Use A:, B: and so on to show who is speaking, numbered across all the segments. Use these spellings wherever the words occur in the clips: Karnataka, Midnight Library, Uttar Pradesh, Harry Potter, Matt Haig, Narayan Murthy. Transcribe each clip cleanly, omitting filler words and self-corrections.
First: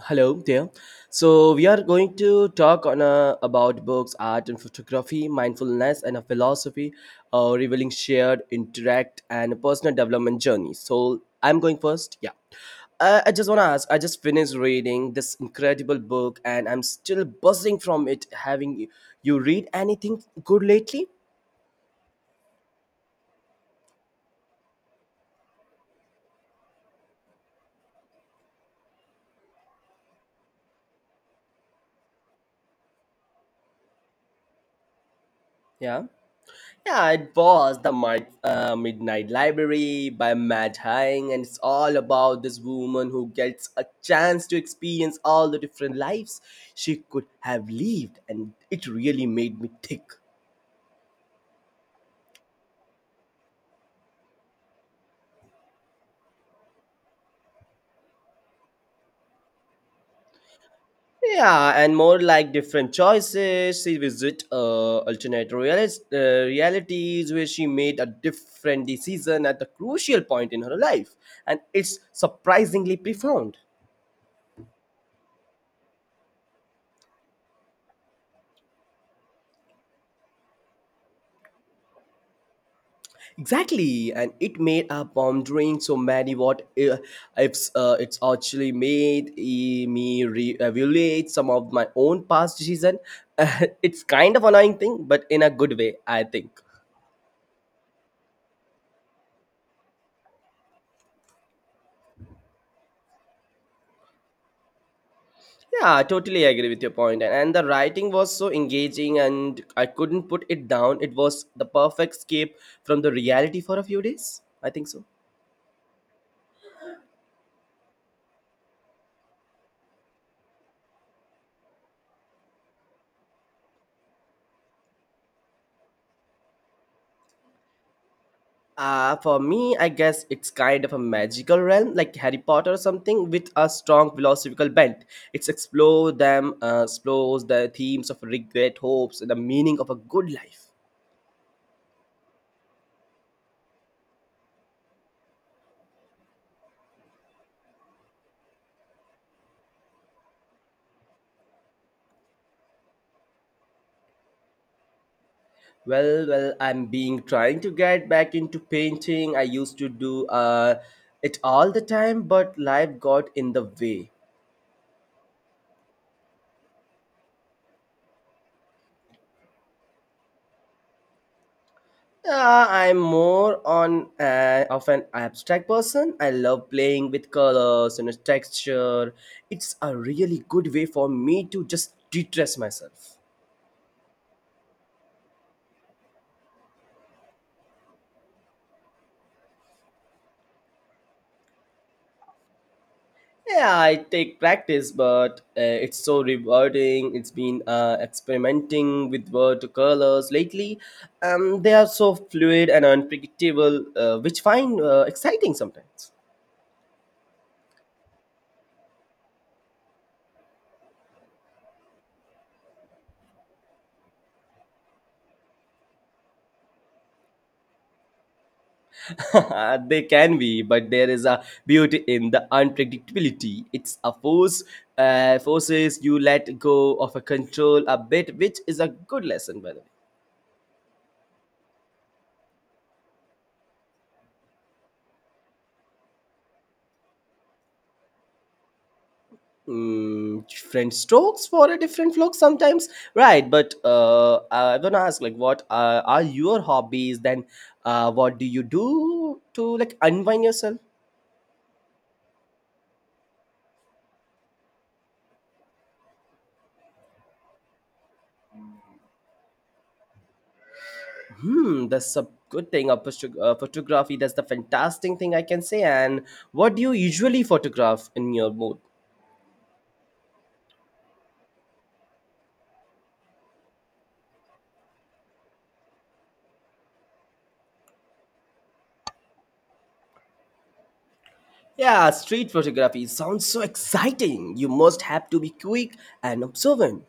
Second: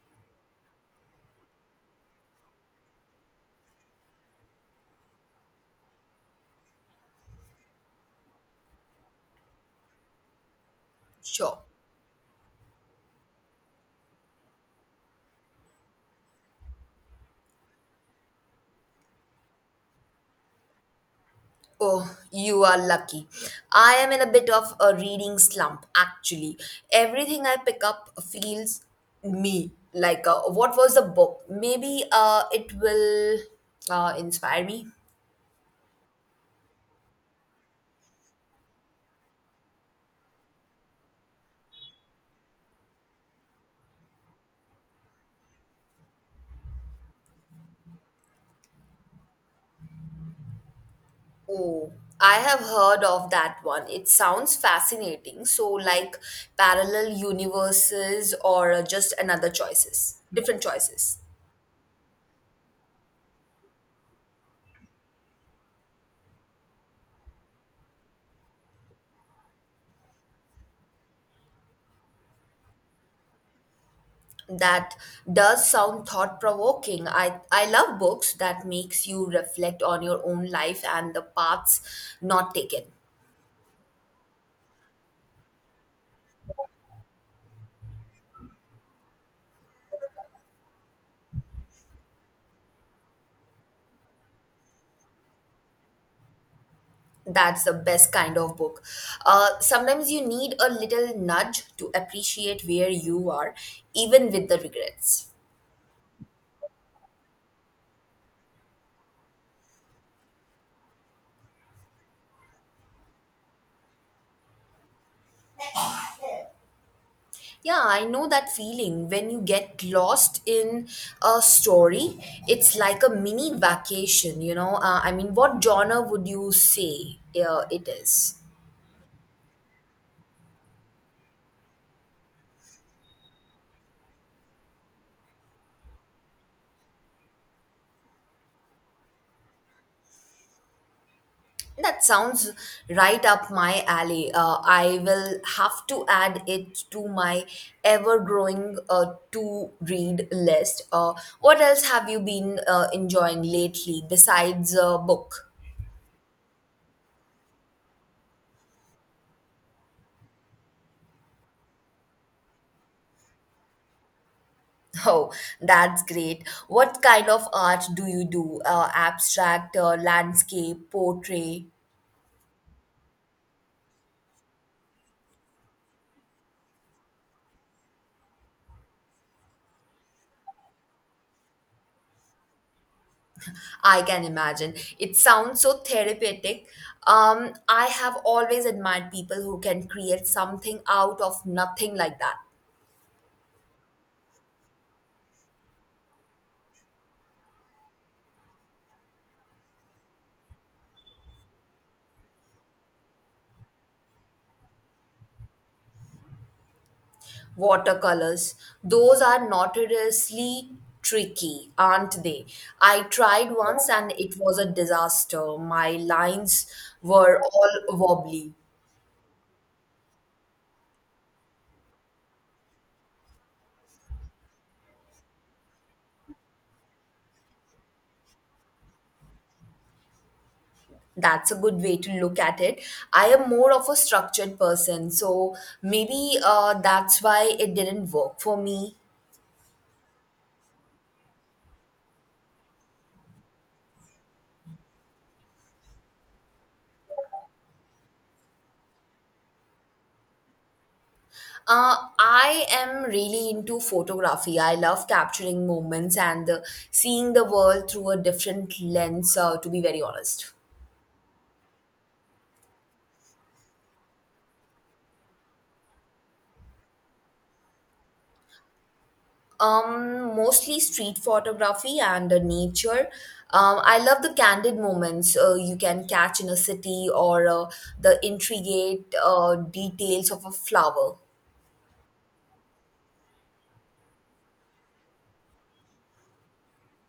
A: Hello there. So we are going to talk on about books, art and photography, mindfulness and a philosophy, revealing shared interact and personal development journey. So
B: Sure.
A: I'm going first. Yeah. I just want to ask. I just finished reading this incredible book and I'm still buzzing from it. Having you read anything good lately?
B: Oh, you are lucky. I am in a bit of a reading slump, actually. Everything I pick up feels me. Like, what was the book? Maybe it will inspire me.
A: Yeah. Yeah, it was the Midnight Library by Matt Haig, and it's all about this woman who gets a chance to experience all the different lives she could have lived, and it really made me think.
B: Oh, I have heard of that one. It sounds fascinating. So, like parallel universes or just another choices, different choices.
A: Yeah, and more like different choices. She visit alternate realities where she made a different decision at a crucial point in her life, and it's surprisingly profound.
B: That does sound thought provoking. I love books that makes you reflect on your own life and the paths not taken.
A: Exactly, and it made our pondering so many what if it's actually made me reevaluate some of my own past decision. It's kind of annoying thing, but in a good way, I think.
B: That's the best kind of book. Sometimes you need a little nudge to appreciate where you are, even with the regrets.
A: Yeah, I totally agree with your point. And the writing was so engaging, and I couldn't put it down. It was the perfect escape from the reality for a few days. I think so.
B: Yeah, I know that feeling when you get lost in a story. It's like a mini vacation, you know. I mean, what genre would you say it is?
A: For me, I guess it's kind of a magical realm, like Harry Potter or something, with a strong philosophical bent. It's explore them, explores the themes of regret, hopes, and the meaning of a good life.
B: That sounds right up my alley. I will have to add it to my ever growing to read list. What else have you been enjoying lately besides a book?
A: Well, I'm being trying to get back into painting. I used to do it all the time, but life got in the way.
B: Oh, that's great. What kind of art do you do? Abstract, landscape, portrait?
A: I'm more on of an abstract person. I love playing with colors and texture. It's a really good way for me to just de-stress myself.
B: I can imagine. It sounds so therapeutic. I have always admired people who can create something out of nothing like that.
A: Yeah, I take practice, but it's so rewarding. It's been experimenting with watercolors lately. They are so fluid and unpredictable, which find exciting sometimes.
B: Watercolors. Those are notoriously tricky, aren't they? I tried once and it was a disaster. My lines were all wobbly.
A: They can be, but there is a beauty in the unpredictability. It's a force, forces you let go of a control a bit, which is a good lesson, by the way.
B: That's a good way to look at it. I am more of a structured person, so maybe that's why it didn't work for me.
A: Mm, different strokes for a different flock sometimes, right? But I want to ask, like, what are your hobbies? Then, what do you do to like unwind yourself?
B: I am really into photography. I love capturing moments and seeing the world through a different lens, to be very honest.
A: Hmm, that's a good thing. Photography, that's the fantastic thing I can say. And what do you usually photograph in your mood?
B: Mostly street photography and nature. I love the candid moments you can catch in a city or the intricate details of a flower.
A: Yeah, street photography sounds so exciting. You must have to be quick and observant.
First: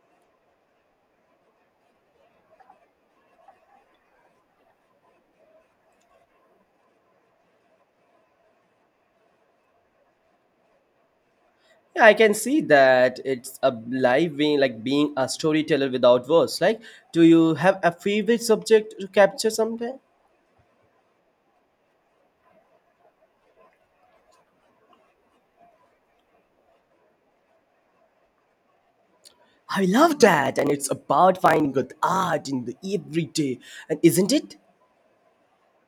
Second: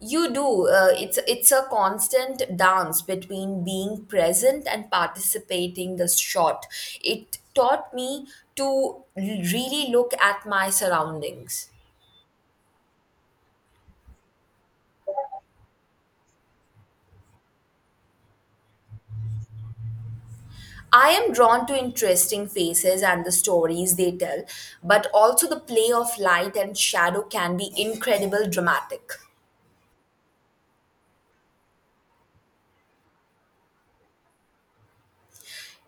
B: You do. It's a constant dance between being present and participating the shot. It taught me to really look at my surroundings.
A: Yeah, I can see that it's a live being like being a storyteller without words. Like, do you have a favorite subject to capture someday?
B: I am drawn to interesting faces and the stories they tell, but also the play of light and shadow can be incredible dramatic.
A: I love that, and it's about finding good art in the everyday, and isn't it?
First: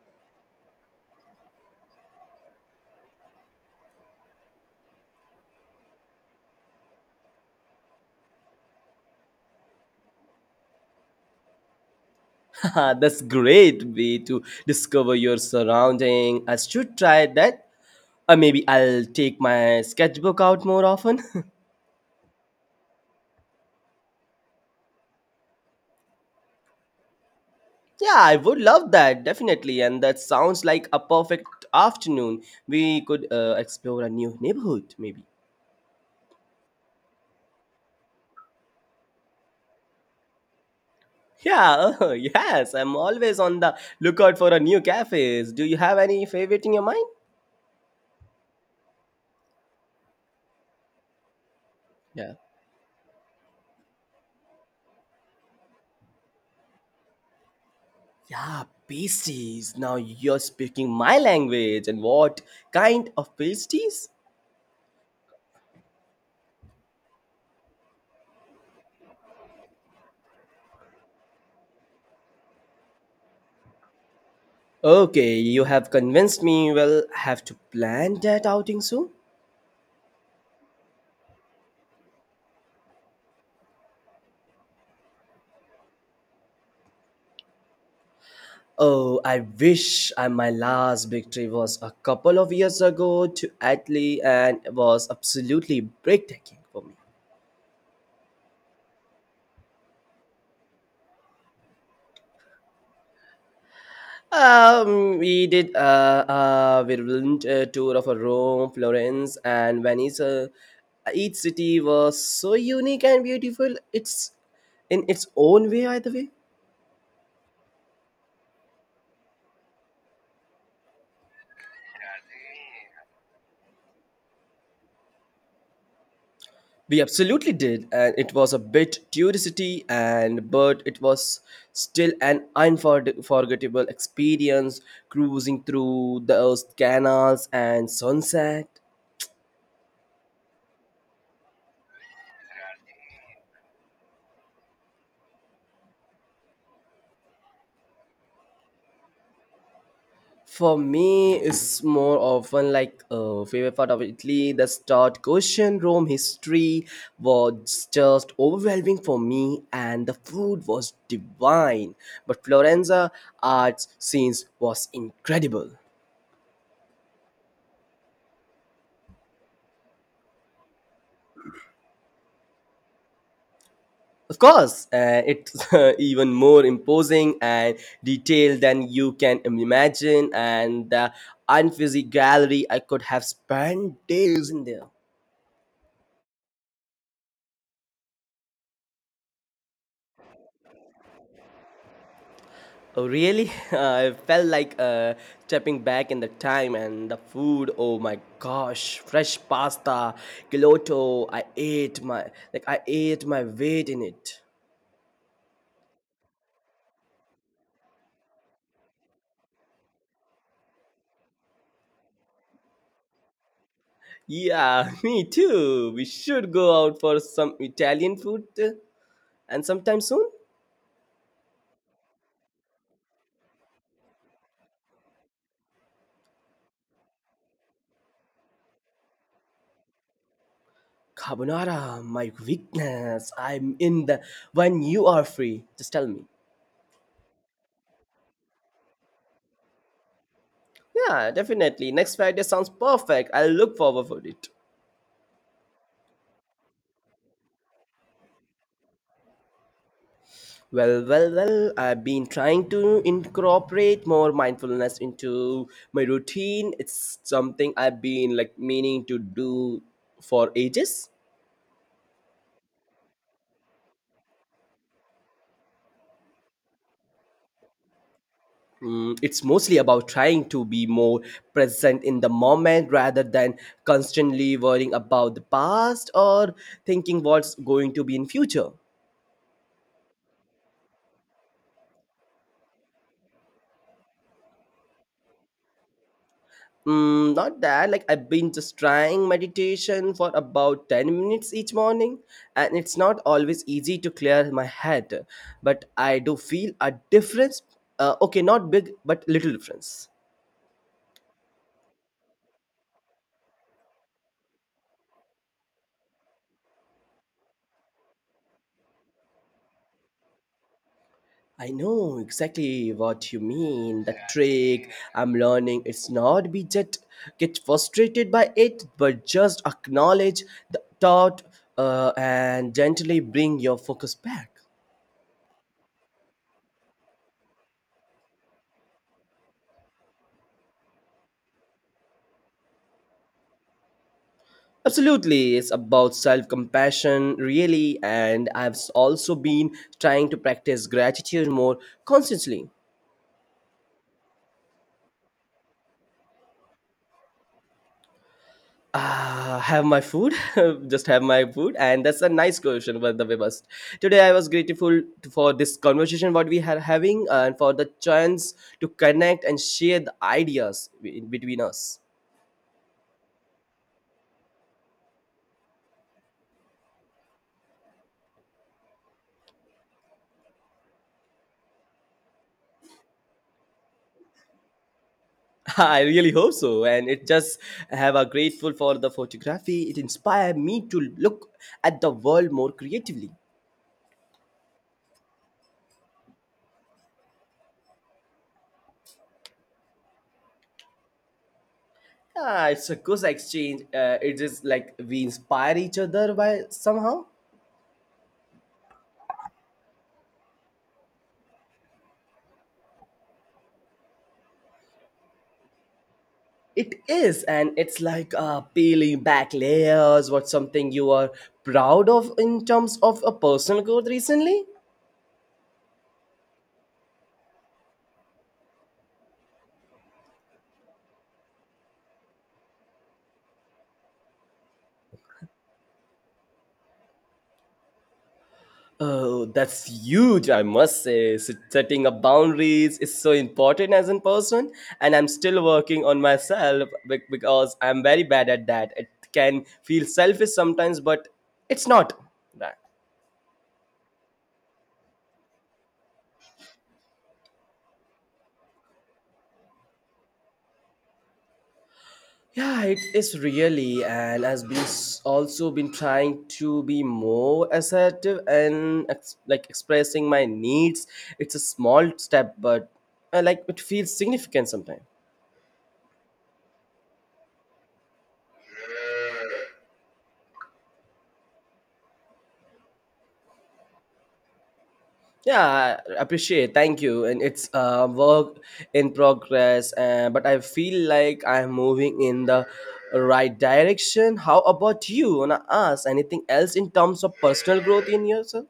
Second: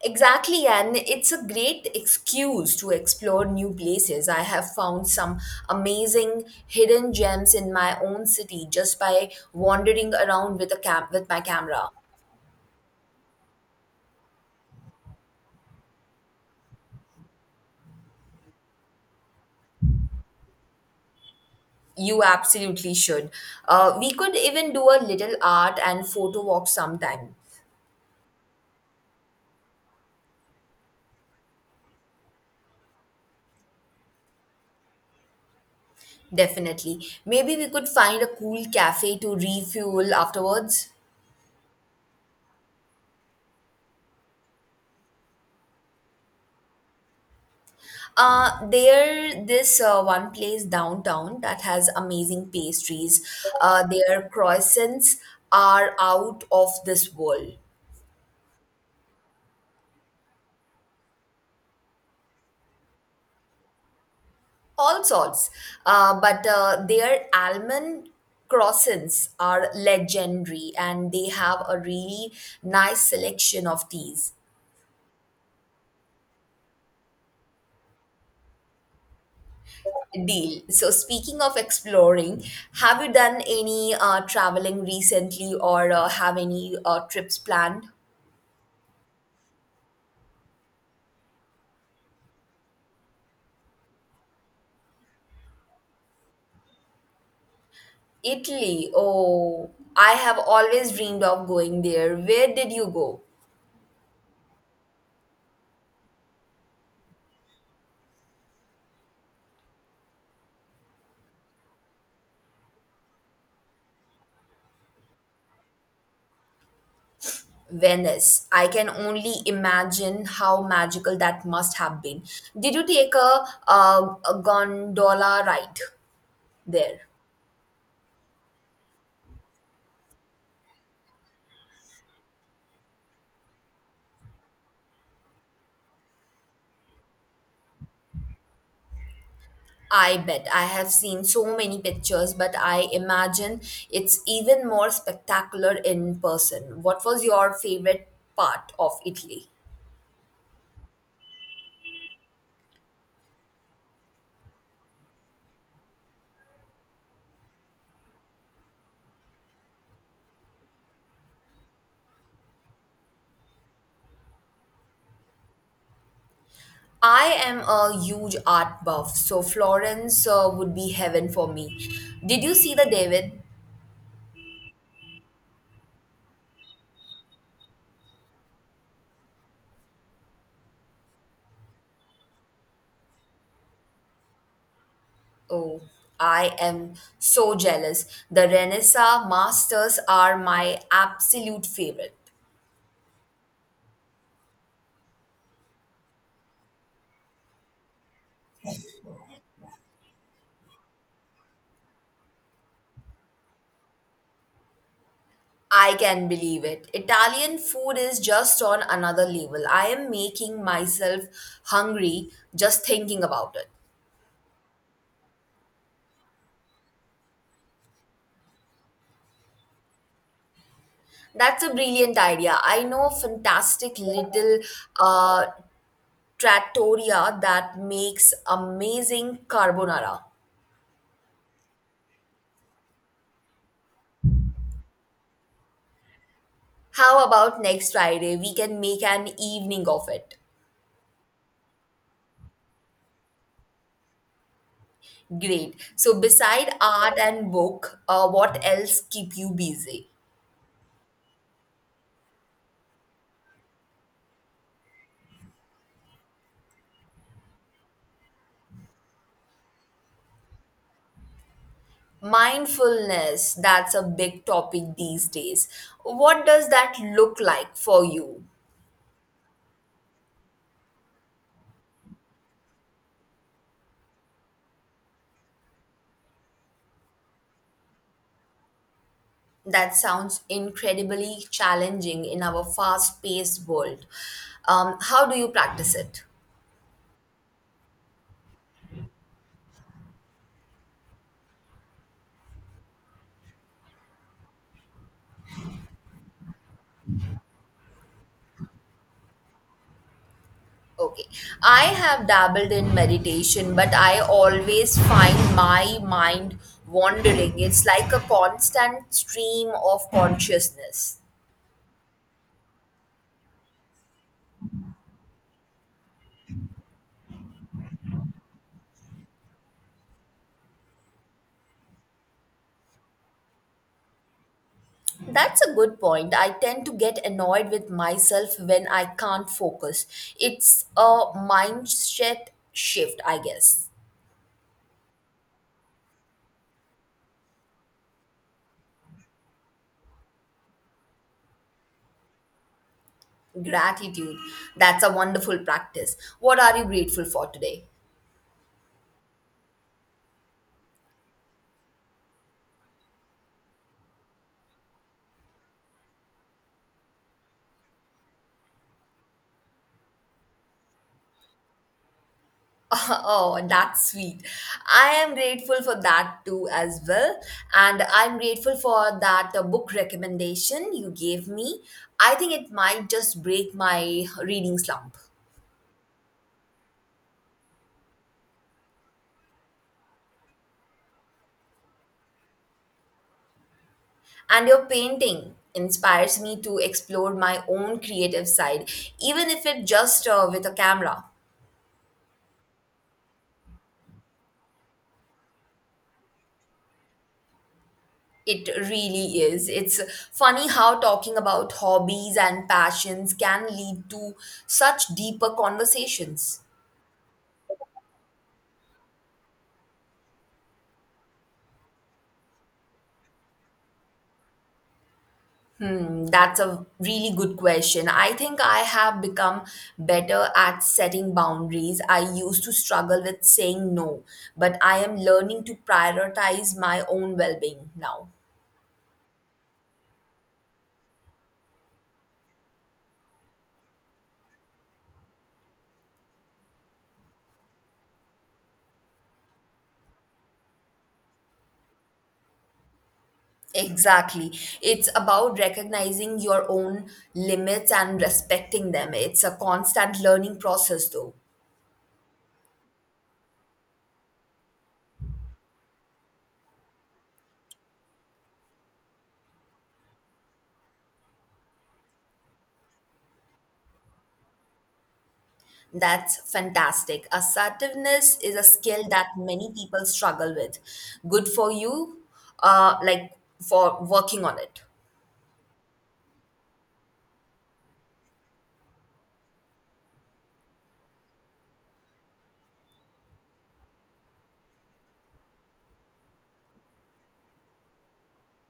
B: Exactly, and it's a great excuse to explore new places. I have found some amazing hidden gems in my own city just by wandering around with with my camera.
A: That's great way to discover your surrounding. I should try that, or maybe I'll take my sketchbook out more often.
B: You absolutely should. We could even do a little art and photo walk sometime.
A: Yeah, I would love that, definitely. And that sounds like a perfect afternoon. We could explore a new neighborhood, maybe.
B: Definitely. Maybe we could find a cool cafe to refuel afterwards.
A: Yeah, oh, yes, I'm always on the lookout for a new cafes. Do you have any favorite in your mind?
B: There this one place downtown that has
A: Yeah.
B: amazing pastries. Their croissants are out of this world,
A: Yeah, pasties. Now you're speaking my language. And what kind of pasties?
B: all sorts. But their almond croissants are legendary, and they have a really nice selection of teas.
A: Okay, you have convinced me. We'll have to plan that outing soon.
B: Deal. So, speaking of exploring, have you done any traveling recently, or have any trips planned?
A: Oh, I wish I, my last victory was a couple of years ago to Italy and it was absolutely breathtaking for me.
B: Italy. Oh, I have always dreamed of going there. Where did you go?
A: We did a whirlwind tour of Rome, Florence, and Venice. Each city was so unique and beautiful. It's in its own way, either way.
B: Venice. I can only imagine how magical that must have been. Did you take a gondola ride
A: We
B: there?
A: absolutely did, and it was a bit touristy, and but it was still an unforgettable experience cruising through those canals and sunset.
B: I bet. I have seen so many pictures, but I imagine it's even more spectacular in person. What was your favorite part of Italy?
A: For me, it's more often like a favorite part of Italy. The start question Rome history was just overwhelming for me, and the food was divine. But Florenza arts scenes was incredible.
B: I am a huge art buff, so Florence would be heaven for me. Did you see the David?
A: Of course, it's even more imposing and detailed than you can imagine, and the unfuzzy gallery, I could have spent days in there.
B: Oh, I am so jealous. The Renaissance masters are my absolute favorite.
A: Oh, really? I felt like stepping back in the time and the food. Oh my gosh, fresh pasta, gelato. I ate my weight in it.
B: I can believe it. Italian food is just on another level. I am making myself hungry just thinking about it.
A: Yeah, me too. We should go out for some Italian food and sometime soon.
B: That's a brilliant idea. I know a fantastic little uh, trattoria that makes amazing carbonara.
A: Carbonara, my weakness. I'm in the when you are free. Just tell me.
B: How about next Friday? We can make an evening of it.
A: Yeah, definitely. Next Friday sounds perfect. I'll look forward for it.
B: Great. So, beside art and book, what else keep you busy?
A: Well. I've been trying to incorporate more mindfulness into my routine. It's something I've been like meaning to do for ages.
B: Mindfulness, that's a big topic these days. What does that look like for you?
A: Mm, it's mostly about trying to be more present in the moment rather than constantly worrying about the past or thinking what's going to be in future.
B: That sounds incredibly challenging in our fast paced world. How do you practice it?
A: Mm, not that like I've been just trying meditation for about 10 minutes each morning, and it's not always easy to clear my head, but I do feel a difference. Okay, not big but little difference.
B: Okay, I have dabbled in meditation, but I always find my mind wandering. It's like a constant stream of consciousness.
A: I know exactly what you mean. The trick I'm learning it's not be just get frustrated by it, but just acknowledge the thought and gently bring your focus back.
B: That's a good point. I tend to get annoyed with myself when I can't focus. It's a mindset shift, I guess.
A: Absolutely, it's about self compassion, really, and I've also been trying to practice gratitude more constantly.
B: Gratitude. That's a wonderful practice. What are you grateful for today?
A: Ah, have my food. Just have my food, and that's a nice question by the way. Bust today I was for this conversation what we are having, and for the chance to connect and share the ideas in between us.
B: Oh, that's sweet. I am grateful for that too, as well. And I'm grateful for that book recommendation you gave me. I think it might just break my reading slump.
A: I really hope so, and it just have a grateful for the photography. It inspired me to look at the world more creatively.
B: And your painting inspires me to explore my own creative side, even if it just with a camera.
A: Ah, it's a good exchange. It is like we inspire each other by somehow.
B: It really is. It's funny how talking about hobbies and passions can lead to such deeper conversations.
A: It is, and it's like peeling back layers. What's something you are proud of in terms of a personal growth recently?
B: Hmm, that's a really good question. I think I have become better at setting boundaries. I used to struggle with saying no, but I am learning to prioritize my own well being now.
A: Oh, that's huge, I must say. Setting up boundaries is so important as a person, and I'm still working on myself because I'm very bad at that. It can feel selfish sometimes, but it's not.
B: Exactly. It's about recognizing your own limits and respecting them. It's a constant learning process, though.
A: Yeah, it is really, and has been also been trying to be more assertive and like expressing my needs. It's a small step, but like it feels significant sometimes.
B: That's fantastic. Assertiveness is a skill that many people struggle with. Good for you, like for working on it.
A: Yeah, I appreciate. Thank you, and it's work in progress. But I feel like I'm moving in the right direction. How about you? Wanna ask anything else in terms of personal growth in yourself?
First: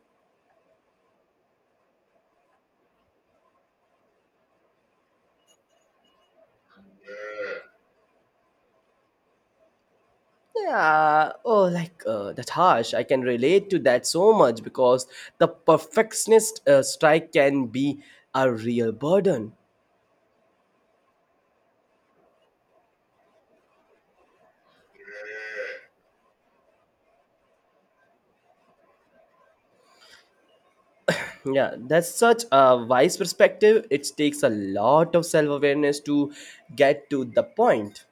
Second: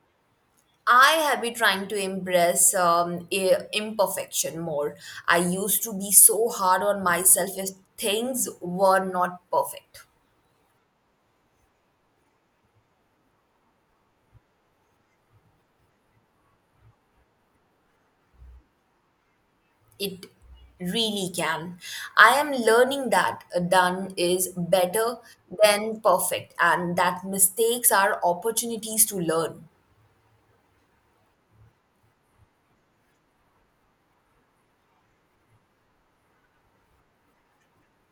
B: I have been trying to embrace imperfection more. I used to be so hard on myself if things were not perfect.
A: Yeah, oh, like that harsh. I can relate to that so much because the perfectionist strike can be a real burden.
B: It really can. I am learning that done is better than perfect and that mistakes are opportunities to learn.
A: Yeah, that's such a wise perspective. It takes a lot of self awareness to get to the point.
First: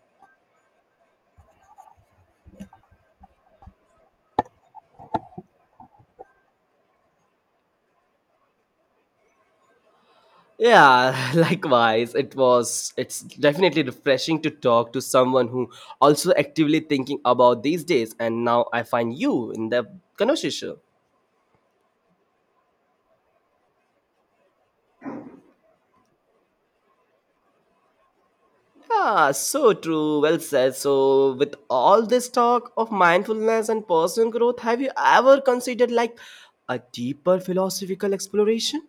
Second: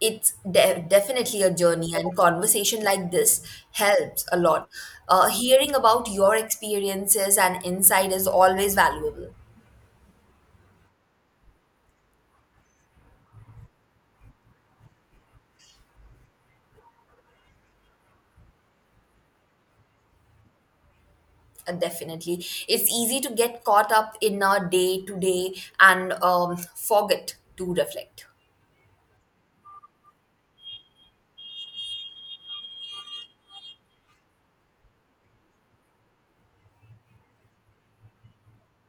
B: It's definitely a journey, and conversation like this helps a lot. Hearing about your experiences and insight is always valuable.
A: Yeah, likewise. It's definitely refreshing to talk to someone who also actively thinking about these days, and now I find you in the conversation.
B: Definitely. It's easy to get caught up in a day to day and forget to reflect.
A: Ah, so true. Well said. So, with all this talk of mindfulness and personal growth, have you ever considered like a deeper philosophical exploration?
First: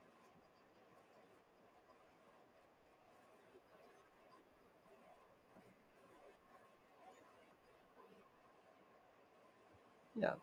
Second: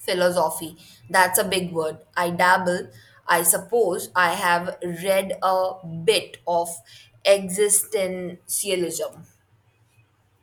B: Philosophy. That's a big word. I dabble. I suppose I have read a bit of existentialism.
A: Yeah.